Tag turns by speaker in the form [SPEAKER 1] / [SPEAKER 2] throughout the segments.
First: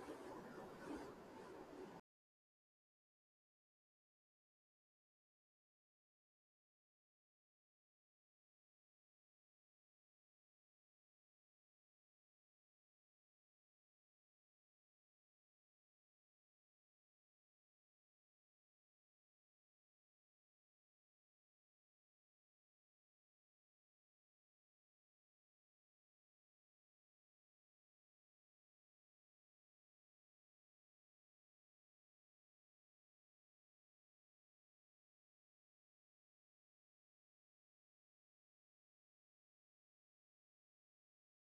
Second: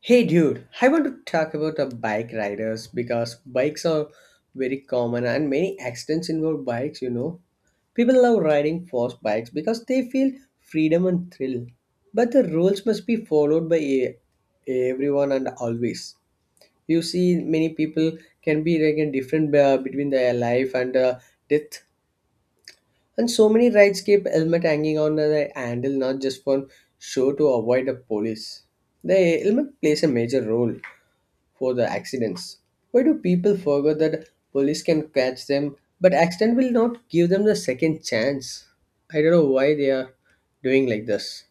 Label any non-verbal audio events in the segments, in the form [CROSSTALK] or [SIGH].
[SPEAKER 1] Hey dude, I want to talk about the bike riders because bikes are very common and many accidents involve bikes, People love riding fast bikes because they feel freedom and thrill. But the rules must be followed by everyone and always. You see, many people can be like in different between their life and death. And so many rides keep helmet hanging on the handle, not just for show to avoid the police. The helmet plays a major role for the accidents. Why do people forget that police can catch them, but accident will not give them the second chance? I don't know why they are doing like this.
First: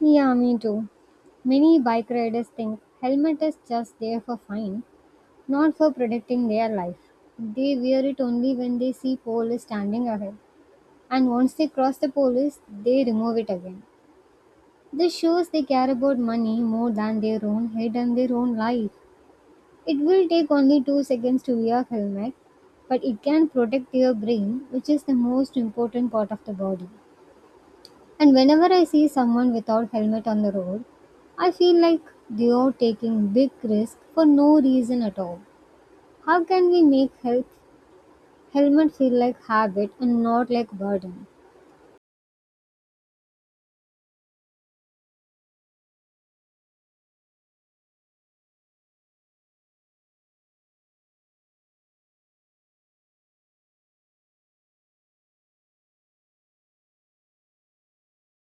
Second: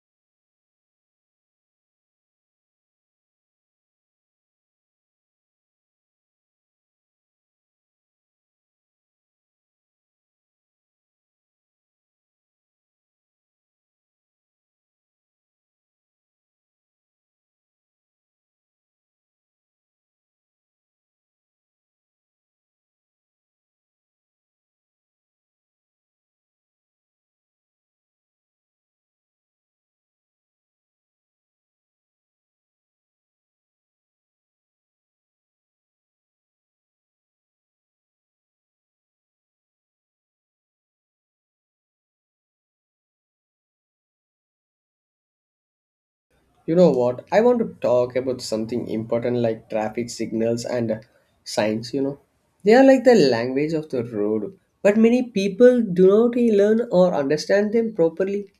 [SPEAKER 2] Yeah, me too. Many bike riders think helmet is just there for fun, not for protecting their life. They wear it only when they see police standing ahead, and once they cross the police, they remove it again. This shows they care about money more than their own head and their own life. It will take only 2 seconds to wear helmet, but it can protect your brain, which is the most important part of the body. And whenever I see someone without helmet on the road, I feel like they are taking big risk for no reason at all. How can we make health helmet feel like habit and not like burden?
[SPEAKER 1] You know what? I want to talk about something important like traffic signals and signs, They are like the language of the road, but many people do not learn or understand them properly.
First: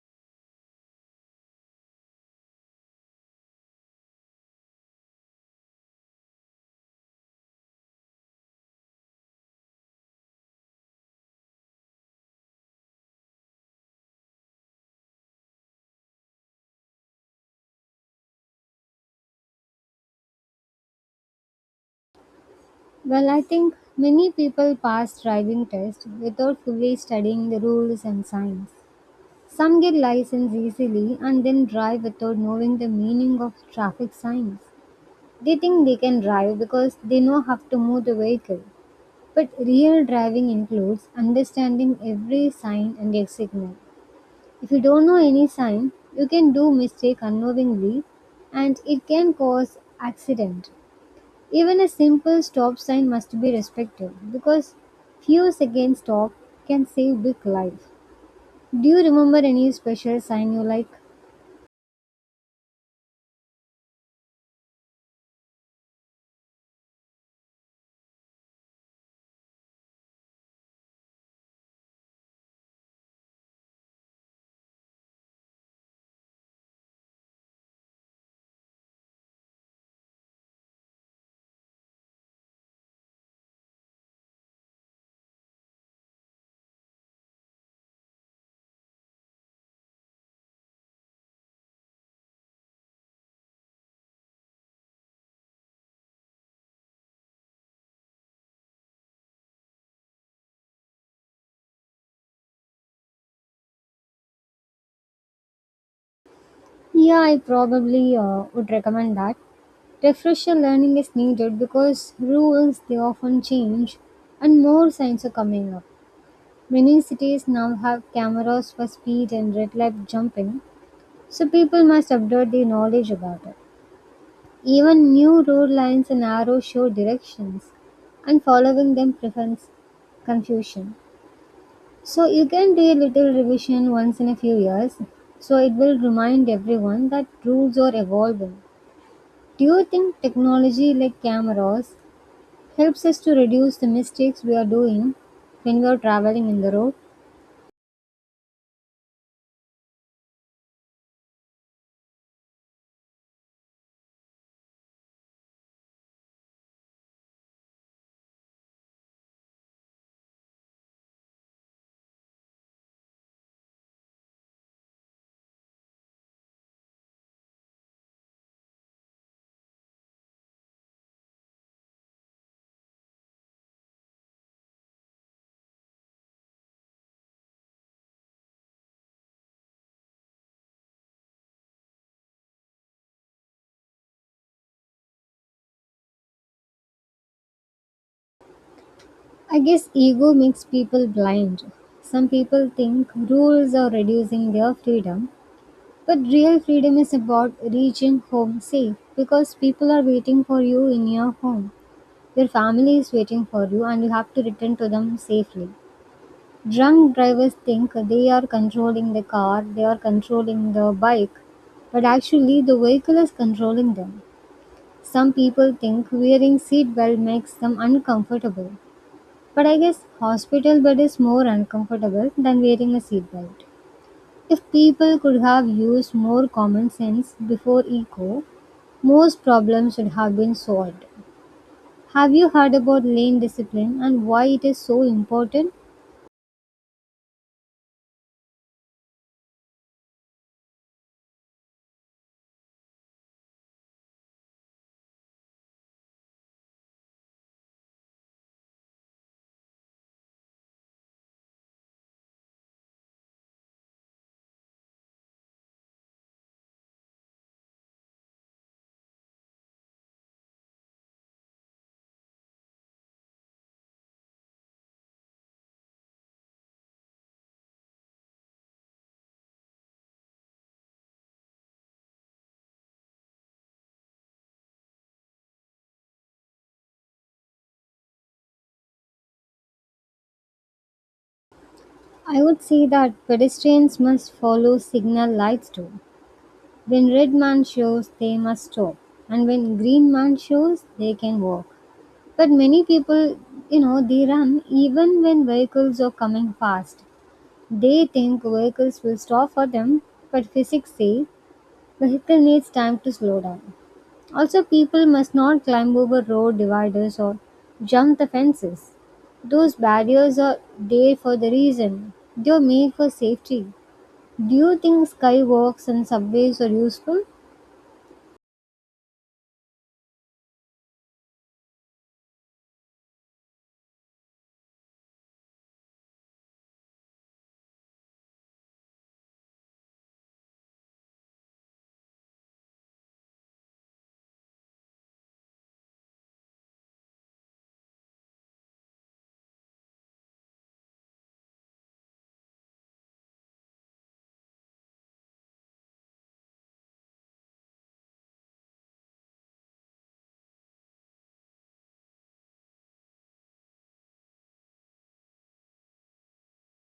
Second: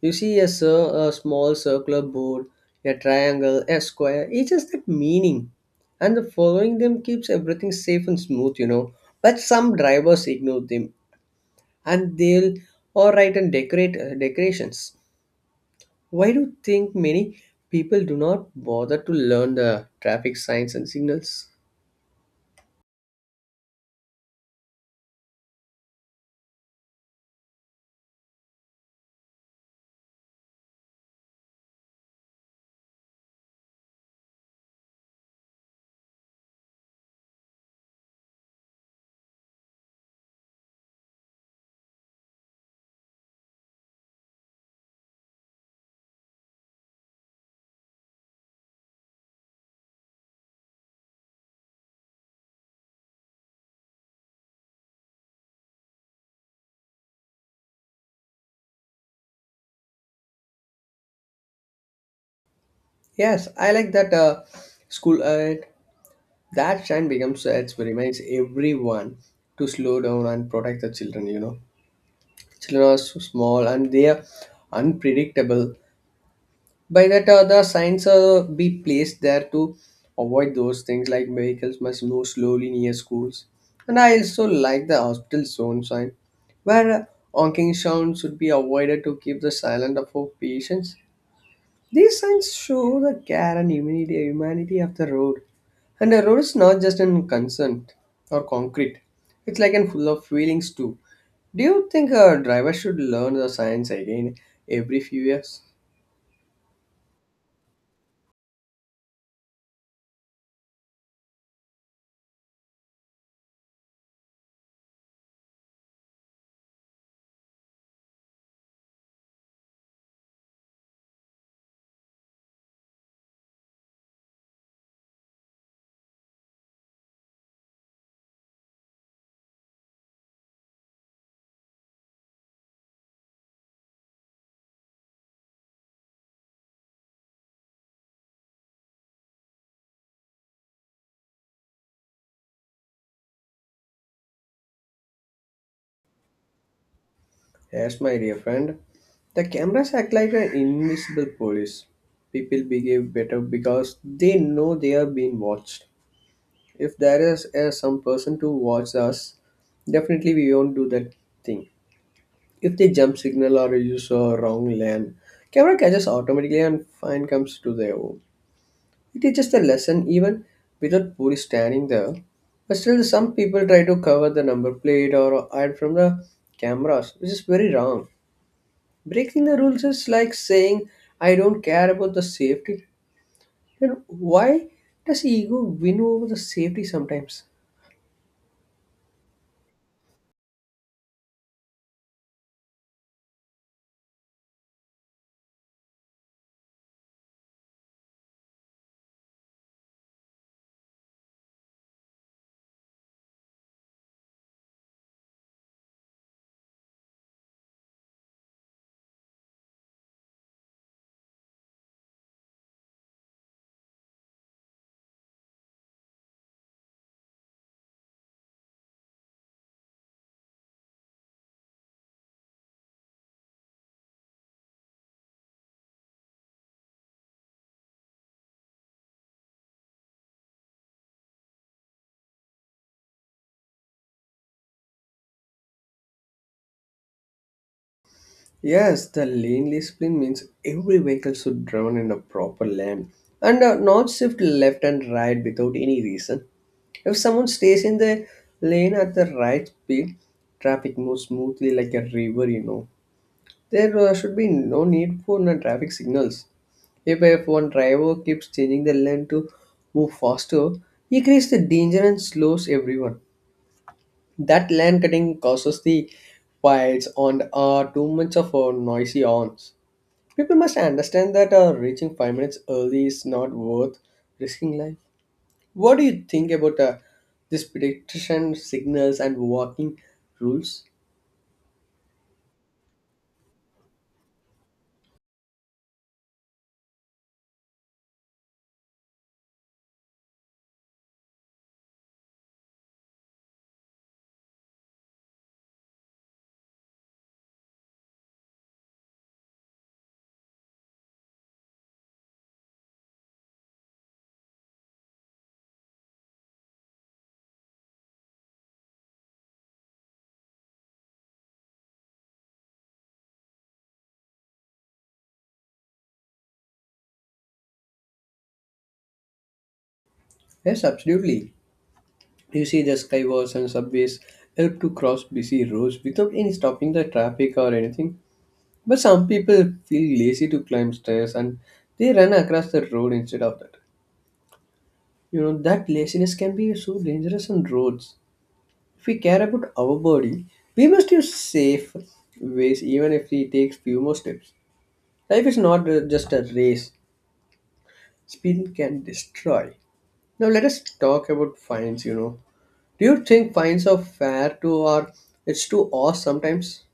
[SPEAKER 1] You see a small circular board, a triangle, a square, each has that meaning. And the following them keeps everything safe and smooth, But some drivers ignore them and they'll all right and decorate decorations. Why do you think many people do not bother to learn the traffic signs and signals?
[SPEAKER 2] Well, I think many people pass driving tests without fully studying the rules and signs. Some get license easily and then drive without knowing the meaning of traffic signs. They think they can drive because they know how to move the vehicle. But real driving includes understanding every sign and their signal. If you don't know any sign, you can do mistake unknowingly and it can cause accident. Even a simple stop sign must be respected because few seconds stop can save big life. Do you remember any special sign you like?
[SPEAKER 1] Yes, I like that school. That sign becomes it reminds everyone to slow down and protect the children, you know. Children are so small and they are unpredictable by that the signs be placed there to avoid those things like vehicles must move slowly near schools. And I also like the hospital zone sign where honking sounds should be avoided to keep the silent of our patients. These signs show the care and humanity, humanity of the road. And the road is not just in concern or concrete, it's like and full of feelings too. Do you think a driver should learn the signs again every few years?
[SPEAKER 2] Yeah, I probably would recommend that. Refresher learning is needed because rules they often change and more signs are coming up. Many cities now have cameras for speed and red light jumping, so people must update their knowledge about it. Even new road lines and arrows show directions, and following them prevents confusion. So you can do a little revision once in a few years, so it will remind everyone that rules are evolving. Do you think technology like cameras helps us to reduce the mistakes we are doing when we are traveling in the road?
[SPEAKER 1] Yes, my dear friend. The cameras act like an invisible police. People behave better because they know they are being watched. If there is some person to watch us, definitely we won't do that thing. If they jump signal or use a wrong lane, camera catches automatically and fine comes to their own. It is just a lesson even without police standing there. But still some people try to cover the number plate or hide from the cameras, which is very wrong. Breaking the rules is like saying I don't care about the safety. Then why does ego win over the safety sometimes?
[SPEAKER 2] I guess ego makes people blind. Some people think rules are reducing their freedom, but real freedom is about reaching home safe because people are waiting for you in your home. Your family is waiting for you and you have to return to them safely. Drunk drivers think they are controlling the car, they are controlling the bike, but actually the vehicle is controlling them. Some people think wearing seatbelt makes them uncomfortable, but I guess hospital bed is more uncomfortable than wearing a seatbelt. If people could have used more common sense before eco, most problems would have been solved. Have you heard about lane discipline and why it is so important?
[SPEAKER 1] Yes, the lane discipline means every vehicle should drive in a proper lane and not shift left and right without any reason. If someone stays in the lane at the right speed, traffic moves smoothly like a river, you know. There should be no need for no traffic signals. If one driver keeps changing the lane to move faster, he creates the danger and slows everyone. That lane cutting causes the fights and too much of noisy horns. People must understand that reaching 5 minutes early is not worth risking life. What do you think about this prediction signals and walking rules?
[SPEAKER 2] I would say that pedestrians must follow signal lights too. When red man shows, they must stop, and when green man shows, they can walk. But many people, you know, they run even when vehicles are coming fast. They think vehicles will stop for them, but physics say vehicle needs time to slow down. Also, people must not climb over road dividers or jump the fences. Those barriers are there for the reason. They are made for safety. Do you think skywalks and subways are useful?
[SPEAKER 1] Yes, absolutely. You see, the skywalks and subways help to cross busy roads without any stopping the traffic or anything. But some people feel lazy to climb stairs and they run across the road instead of that. You know, that laziness can be so dangerous on roads. If we care about our body, we must use safe ways even if we take few more steps. Life is not just a race. Speed can destroy. Now let us talk about fines, Do you think fines are fair to or it's too harsh sometimes?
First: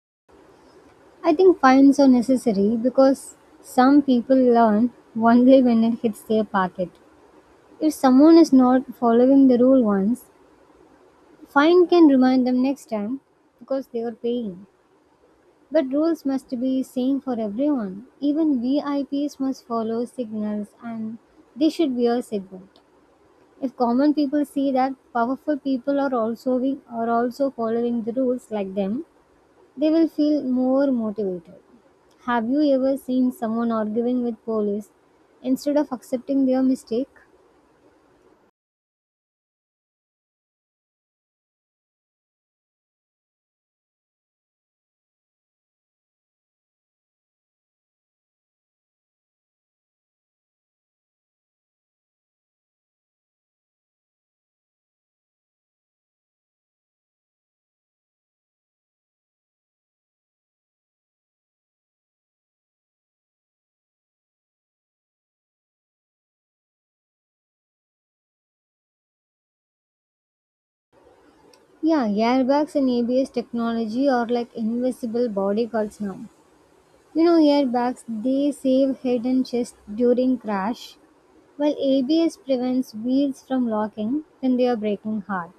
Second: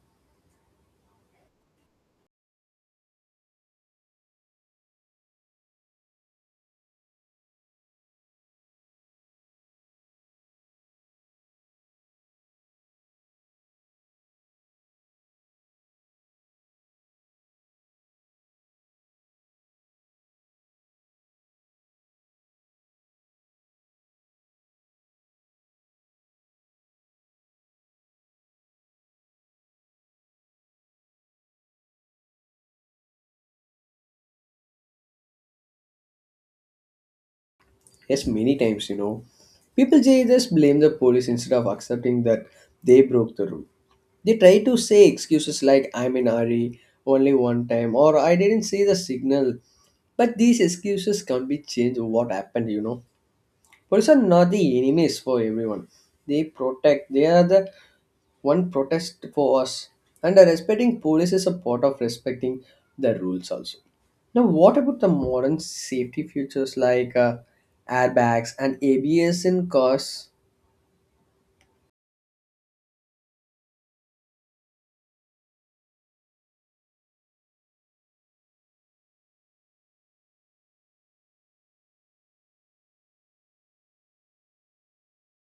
[SPEAKER 2] I think fines are necessary because some people learn only when it hits their pocket. If someone is not following the rule once, fine can remind them next time because they are paying. But rules must be same for everyone. Even VIPs must follow signals and they should wear seatbelt. If common people see that powerful people are also we are also following the rules like them, they will feel more motivated. Have you ever seen someone arguing with police instead of accepting their mistake?
[SPEAKER 1] Yes, many times, you know. People just blame the police instead of accepting that they broke the rule. They try to say excuses like I'm in a hurry, only one time, or I didn't see the signal. But these excuses can't be changed what happened, Police are not the enemies for everyone. They protect, they are the one protest for us. And respecting police is a part of respecting the rules also. Now, what about the modern safety features like airbags and ABS in cars?
[SPEAKER 2] Yeah, airbags and ABS technology are like invisible bodyguards now. You know, airbags they save head and chest during crash, while ABS prevents wheels from locking when they are braking hard.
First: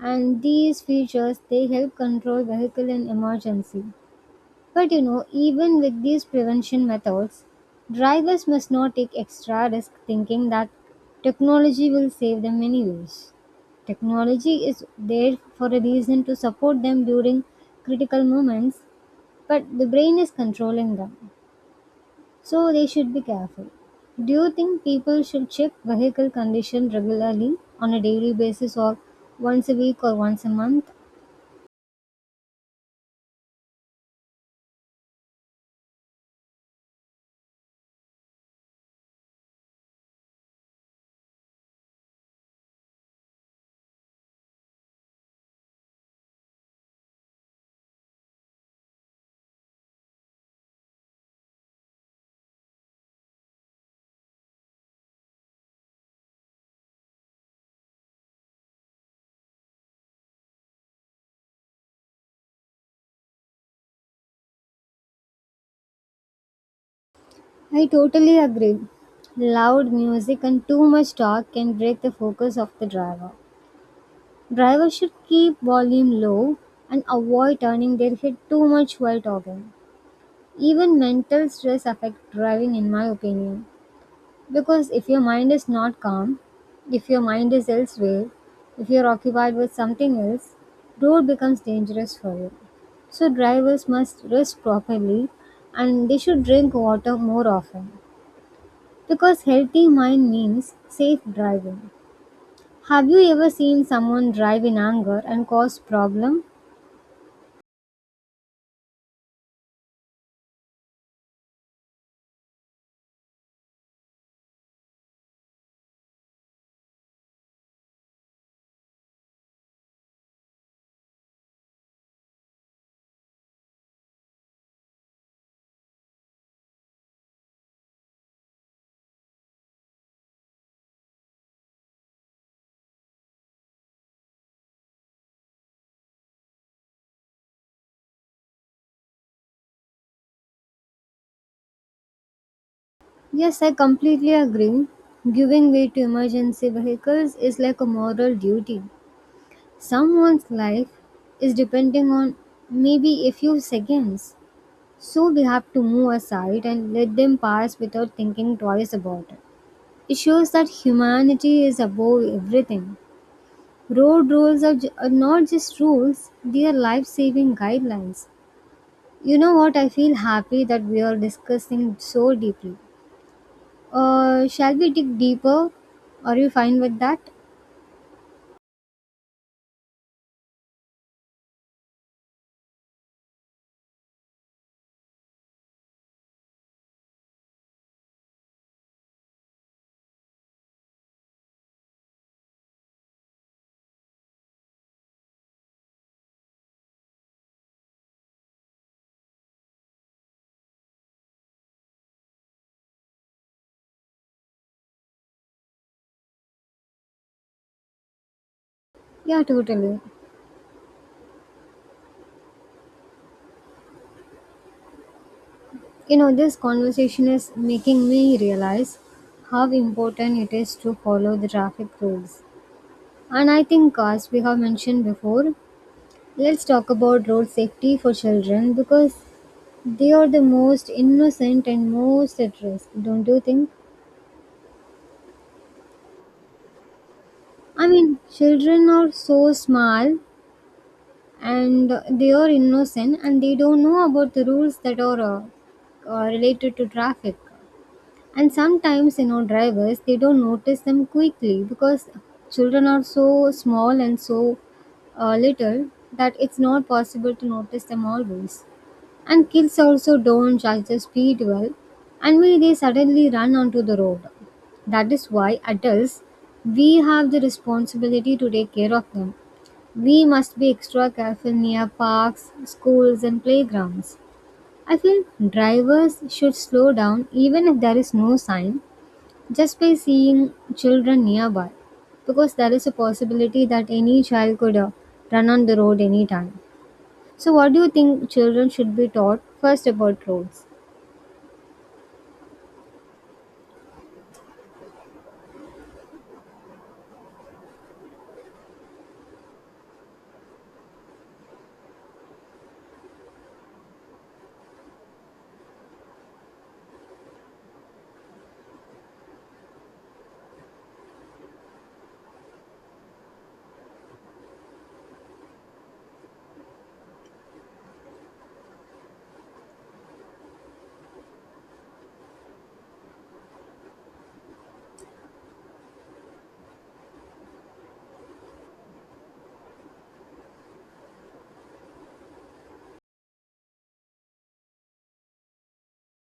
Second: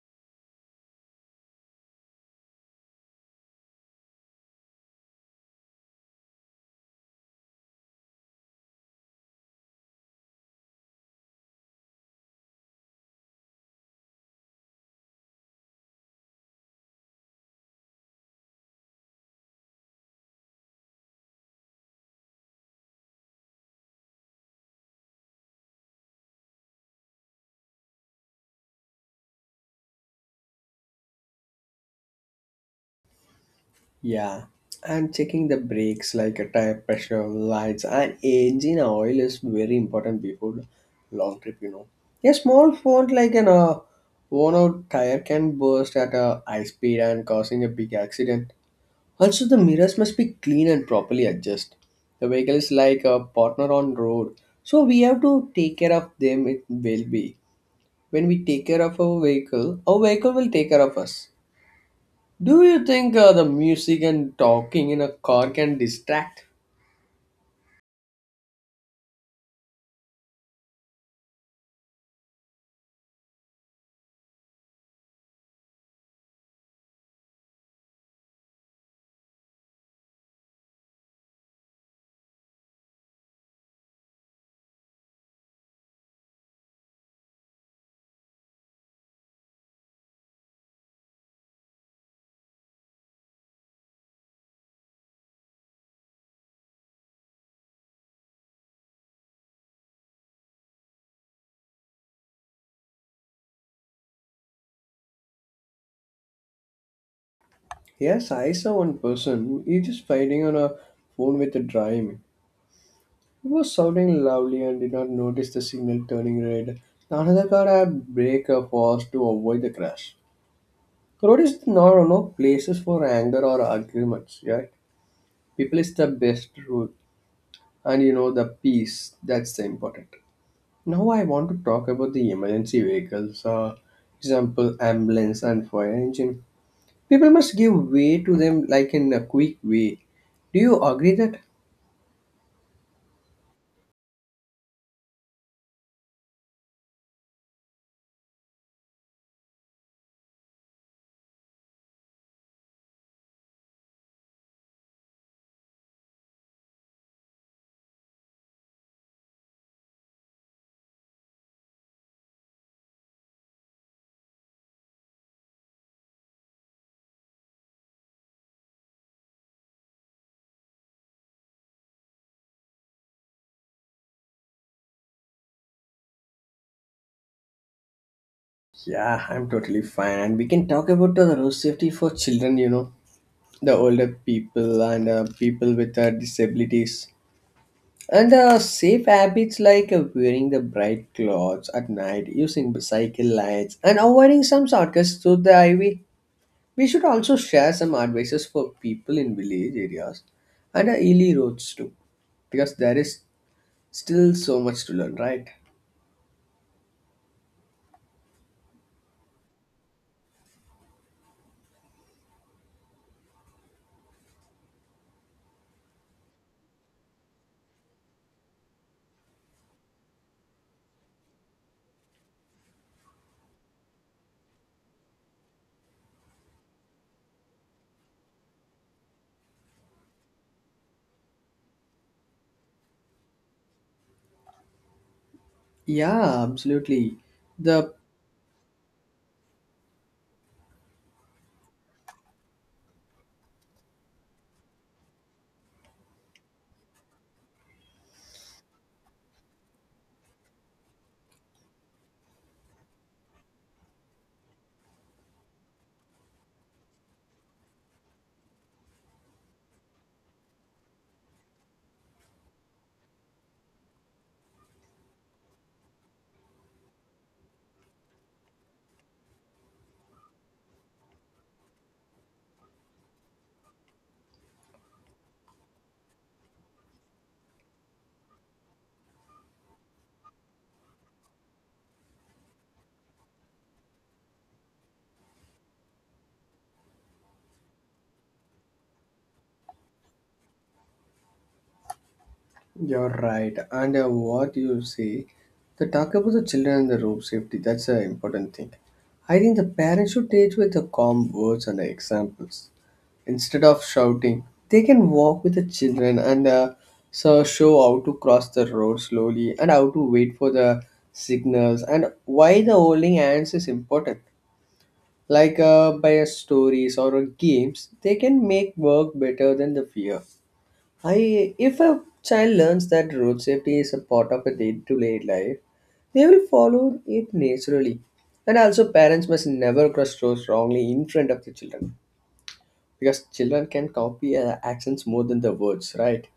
[SPEAKER 2] And these features they help control vehicle in emergency. But you know, even with these prevention methods, drivers must not take extra risk thinking that technology will save them anyways. Technology is there for a reason to support them during critical moments, but the brain is controlling them. So they should be careful. Do you think people should check vehicle condition regularly on a daily basis or once a week or once a month?
[SPEAKER 1] Yeah, and checking the brakes like a tire pressure, lights, and engine oil is very important before the long trip. You know, a small fault like an worn-out tire can burst at a high speed and causing a big accident. Also, the mirrors must be clean and properly adjusted. The vehicle is like a partner on road, so we have to take care of them. It will be when we take care of our vehicle will take care of us. Do you think the music and talking in a car can distract?
[SPEAKER 2] I totally agree. Loud music and too much talk can break the focus of the driver. Drivers should keep volume low and avoid turning their head too much while talking. Even mental stress affects driving in my opinion. Because if your mind is not calm, if your mind is elsewhere, if you're occupied with something else, road becomes dangerous for you. So drivers must rest properly and they should drink water more often. Because healthy mind means safe driving. Have you ever seen someone drive in anger and cause problem?
[SPEAKER 1] Yes, I saw one person. He just fighting on a phone with a driving. He was shouting loudly and did not notice the signal turning red. Another car had brake fast to avoid the crash. Road is not no places for anger or arguments. Yeah, people is the best rule, and you know the peace. That's the important. Now I want to talk about the emergency vehicles. Example ambulance and fire engine. People must give way to them like in a quick way. Do you agree that?
[SPEAKER 2] Yes, I completely agree. Giving way to emergency vehicles is like a moral duty. Someone's life is depending on maybe a few seconds. So we have to move aside and let them pass without thinking twice about it. It shows that humanity is above everything. Road rules are, ju- are not just rules, they are life saving guidelines. You know what? I feel happy that we are discussing so deeply. Shall we dig deeper? Are you fine with that?
[SPEAKER 1] Yeah, I'm totally fine. And we can talk about the road safety for children, you know, the older people and people with disabilities. And safe habits like wearing the bright clothes at night, using bicycle lights, and avoiding some shortcuts through the highway. We should also share some advices for people in village areas and hilly roads too, because there is still so much to learn, right?
[SPEAKER 2] Yeah, totally. You know, this conversation is making me realize how important it is to follow the traffic rules. And I think, as we have mentioned before, let's talk about road safety for children because they are the most innocent and most at risk, don't you think?
[SPEAKER 1] Yeah, absolutely.
[SPEAKER 2] I
[SPEAKER 1] The
[SPEAKER 2] mean, children are so small and they are innocent and they don't know about the rules that are related to traffic. And sometimes you know drivers they don't notice them quickly because children are so small and so little that it's not possible to notice them always, and kids also don't judge the speed well, and when they suddenly run onto the road, that is why adults, we have the responsibility to take care of them. We must be extra careful near parks, schools and playgrounds. I feel drivers should slow down even if there is no sign, just by seeing children nearby, because there is a possibility that any child could run on the road anytime. So, what do you think children should be taught first about roads?
[SPEAKER 1] You're right. And what you say, the talk about the children and the road safety, that's an important thing. I think the parents should teach with the calm words and the examples. Instead of shouting, they can walk with the children and so show how to cross the road slowly and how to wait for the signals and why the holding hands is important. Like by stories or games, they can make work better than the fear. I If a child learns that road safety is a part of a day-to-day life, they will follow it naturally. And also, parents must never cross roads wrongly in front of the children because children can copy actions more than the words, right?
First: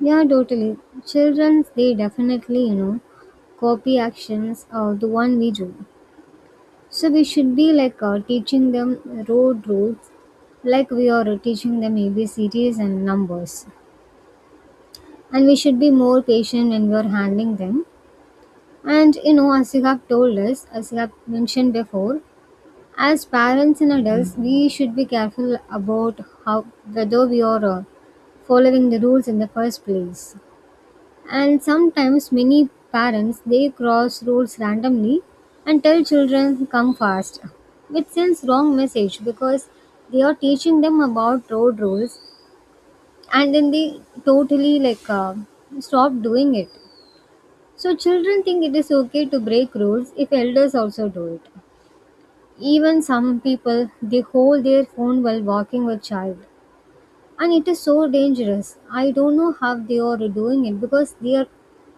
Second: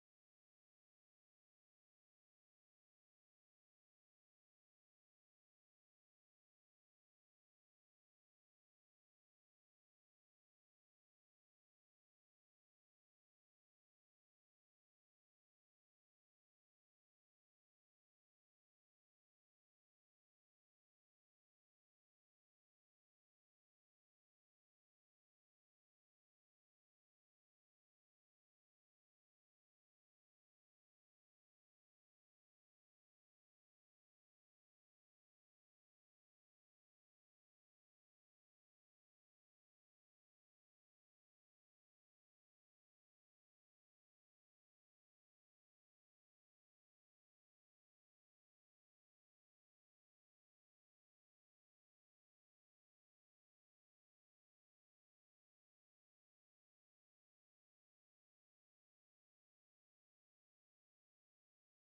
[SPEAKER 2] Yeah, totally. Children, they definitely, you know, copy actions, the one we do. So, we should be like teaching them road rules, like we are teaching them ABCDs and numbers. And we should be more patient when we are handling them. And you know, as you have told us, as you have mentioned before, as parents and adults, we should be careful about how whether we are following the rules in the first place. And sometimes many parents they cross rules randomly and tell children come fast, which sends wrong message because they are teaching them about road rules and then they totally stop doing it, so children think it is okay to break rules if elders also do it. Even some people they hold their phone while walking with child and it is so dangerous. I don't know how they are doing it because they are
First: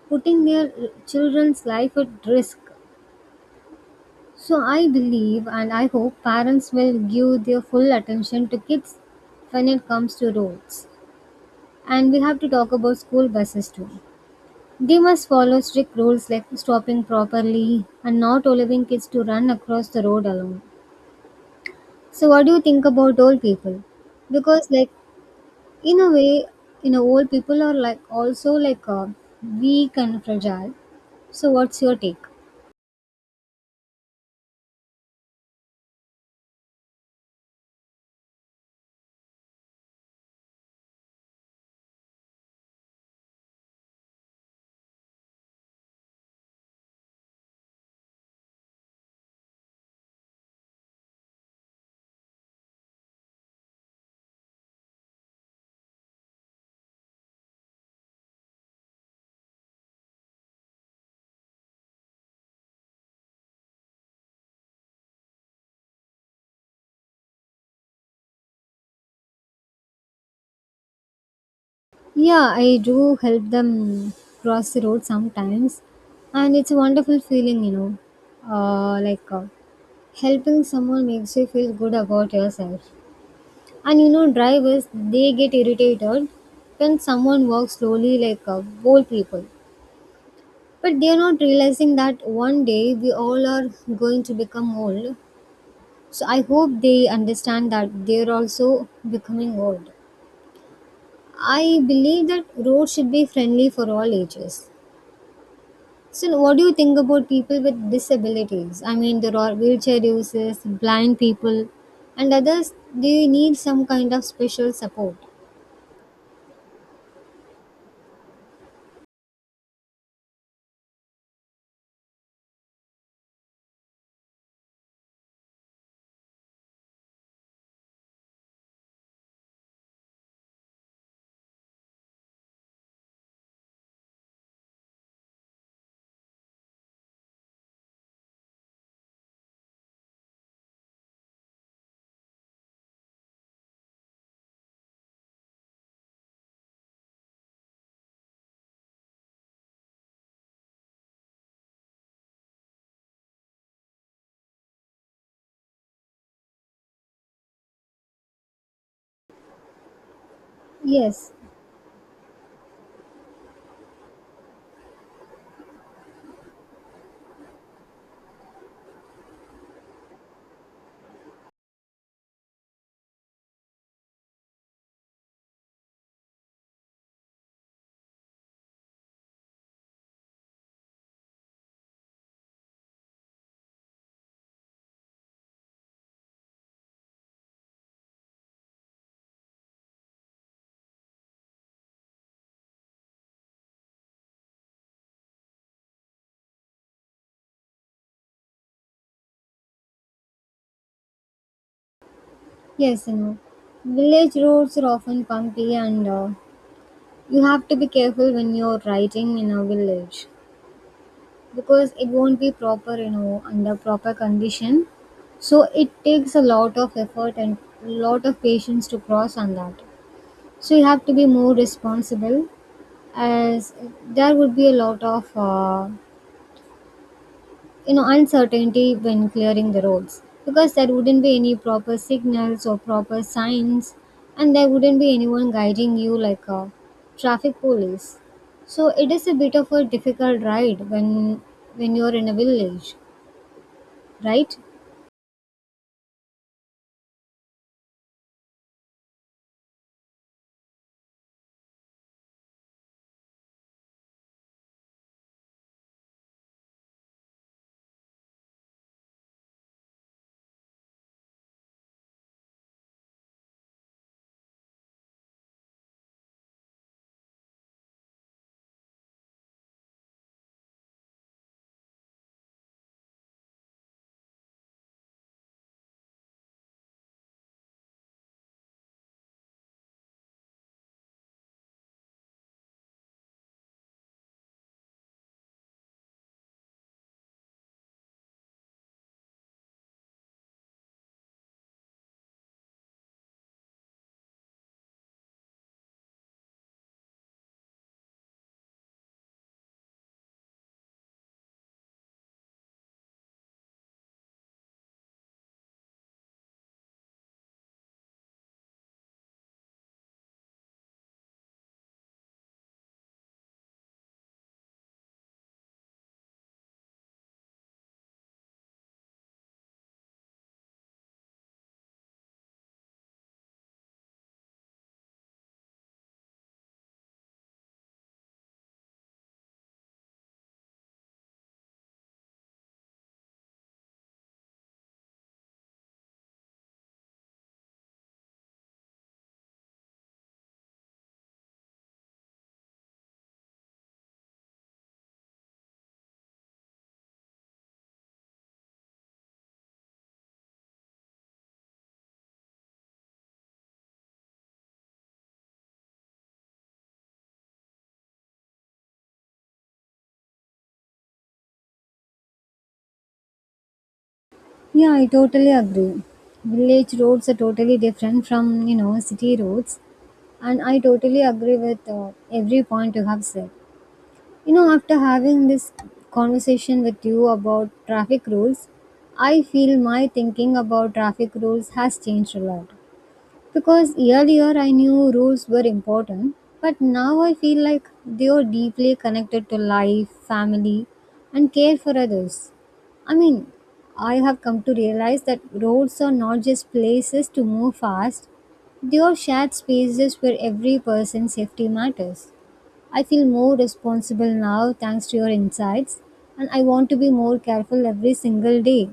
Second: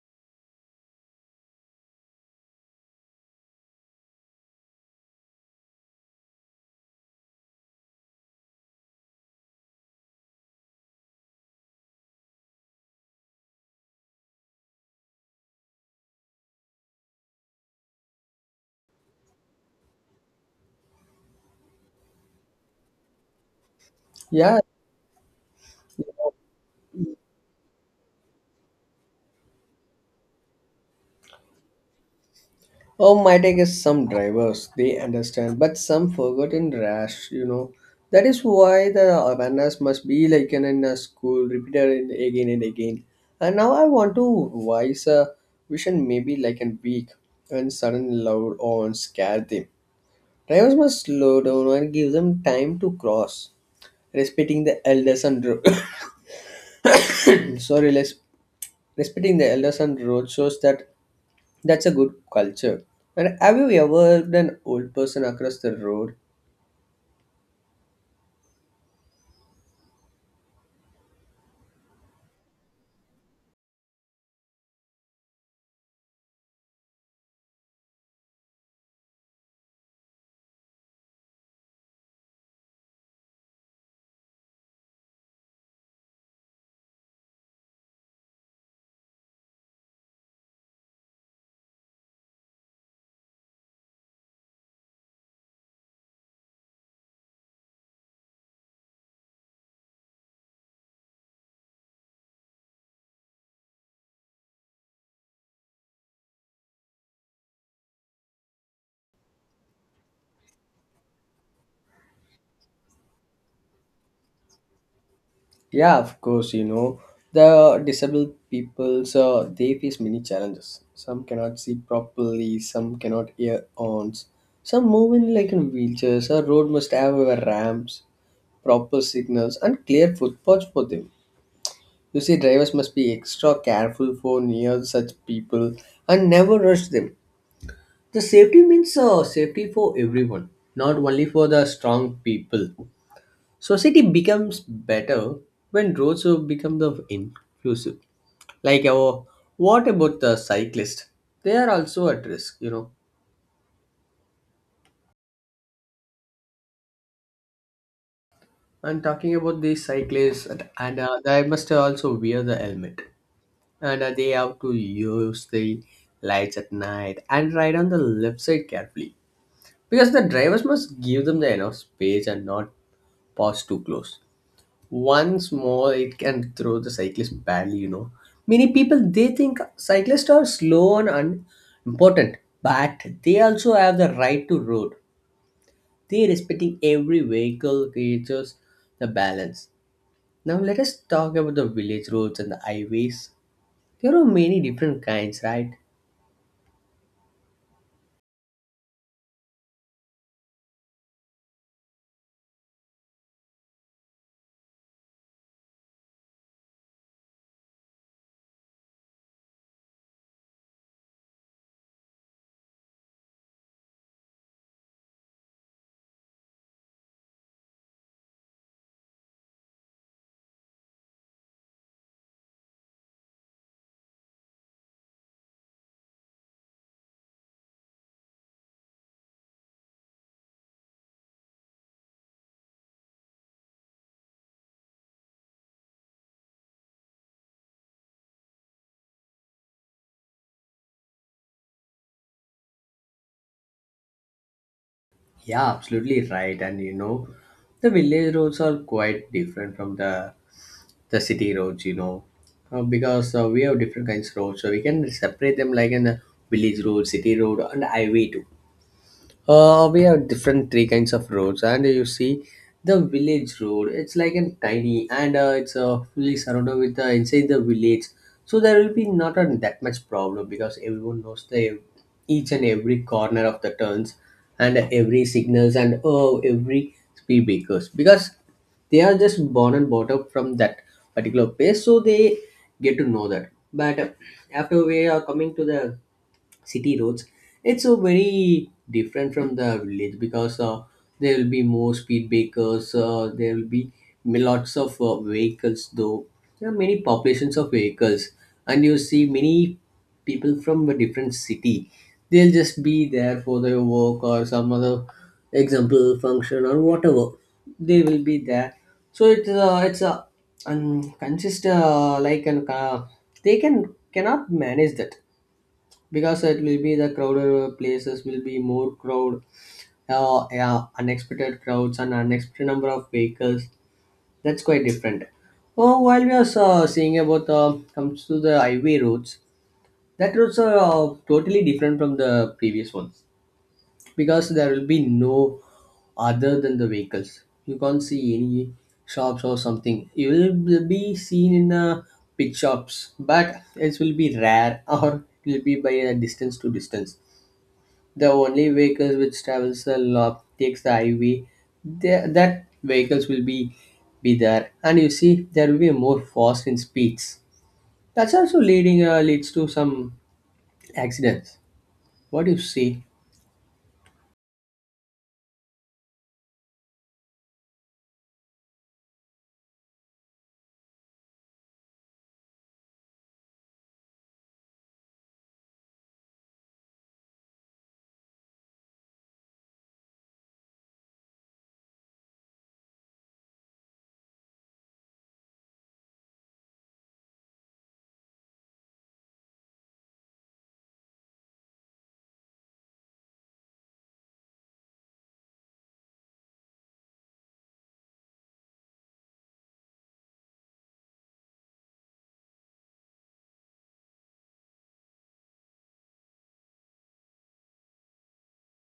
[SPEAKER 2] putting their children's life at risk. So I believe and I hope parents will give their full attention to kids when it comes to roads. And we have to talk about school buses too. They must follow strict rules like stopping properly and not allowing kids to run across the road alone. So what do you think about old people?
[SPEAKER 1] Yeah.
[SPEAKER 2] Because like in a way, you know, old people are like also weak and fragile. So what's your take?
[SPEAKER 1] Oh, my take is some drivers they understand, but some forgotten rash. You know that is why the awareness must be like in a school repeated again and again. And now I want to voice a vision maybe like in week when sudden loud on scare them. Drivers must slow down and give them time to cross, respecting the elders and [COUGHS] sorry, respecting the elders and road shows that That's a good culture. And have you ever heard an old person across the road?
[SPEAKER 2] Yeah, I do help them cross the road sometimes, and it's a wonderful feeling, you know. Uh, like uh, Helping someone makes you feel good about yourself. And you know, drivers, they get irritated when someone walks slowly like old people. But they are not realizing that one day we all are going to become old. So I hope they understand that they are also becoming old. I believe that roads should be friendly for all ages. So what do you think about people with disabilities? I mean, there are wheelchair users, blind people, and others. They need some kind of special support.
[SPEAKER 1] Yeah, of course, you know. The disabled people, so they face many challenges. Some cannot see properly, some cannot hear ons, some move in like in wheelchairs. A road must have a ramps, proper signals, and clear footpaths for them. You see, drivers must be extra careful for near such people and never rush them. The safety means safety for everyone, not only for the strong people. Society becomes better when roads become the inclusive. Like our, what about the cyclists? They are also at risk, you know. And talking about these cyclists, and
[SPEAKER 2] Yes.
[SPEAKER 1] they must also wear the helmet, and they have to use the lights at night and ride on the left side carefully, because the drivers must give them the enough space and not pass too close. Once more it can throw the cyclist badly, you know. Many people they think cyclists are slow and unimportant, but they also have the right to road. They respecting every vehicle creatures the balance. Now let us talk about the village roads and the highways. There are many different kinds, right?
[SPEAKER 2] Yes, you know, village roads are often bumpy, and you have to be careful when you're riding in a village because it won't be proper, you know, under proper condition. So it takes a lot of effort and lot of patience to cross on that. So you have to be more responsible, as there would be a lot of you know uncertainty when clearing the roads, because there wouldn't be any proper signals or proper signs, and there wouldn't be anyone guiding you like a traffic police. So it is a bit of a difficult ride when you're in a village, right?
[SPEAKER 1] Yeah, absolutely right. And you know, the village roads are quite different from the city roads, you know. Because we have different kinds of roads, so we can separate them like in the village road, city road, and highway too. We have different three kinds of roads, and you see the village road. It's like a tiny, and it's fully surrounded with inside the village. So there will be not a, that much problem because everyone knows the each and every corner of the turns, and every signals, and oh, every speed breakers because they are just born and brought up from that particular place, so they get to know that. But after we are coming to the city roads, it's so very different from the village because there will be more speed breakers. There will be lots of vehicles, though there are many populations of vehicles. And you see many people from a different city, they'll just be there for their work or some other example function or whatever, they will be there. So it's a consist like an they can cannot manage that because it will be the crowded places will be more crowd. Yeah, unexpected crowds and unexpected number of vehicles, that's quite different. Oh, while we are seeing about comes to the highway roads, that roads are totally different from the previous ones, because there will be no other than the vehicles. You can't see any shops or something. You will be seen in pit shops, but it will be rare [LAUGHS] or it will be by a distance to distance. The only vehicles which travels a lot takes the highway. There that vehicles will be there, and you see there will be more fast in speeds. That's also leading leads to some accidents. What do you see?
[SPEAKER 2] Yeah, I totally agree. Village roads are totally different from, you know, city roads. And I totally agree with every point you have said. You know, after having this conversation with you about traffic rules, I feel my thinking about traffic rules has changed a lot. Because earlier I knew rules were important, but now I feel like they are deeply connected to life, family, and care for others. I mean, I have come to realize that roads are not just places to move fast, they are shared spaces where every person's safety matters. I feel more responsible now thanks to your insights, and I want to be more careful every single day.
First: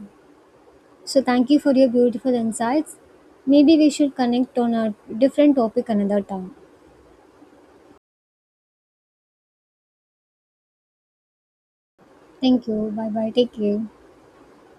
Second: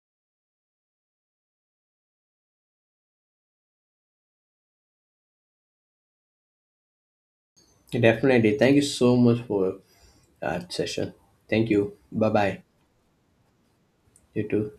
[SPEAKER 2] So, thank you for your beautiful insights. Maybe we should connect on a different topic another time.
[SPEAKER 1] Definitely thank you so much for that session. Thank you, bye bye.
[SPEAKER 2] Thank you. Bye bye. Take care.
[SPEAKER 1] You too.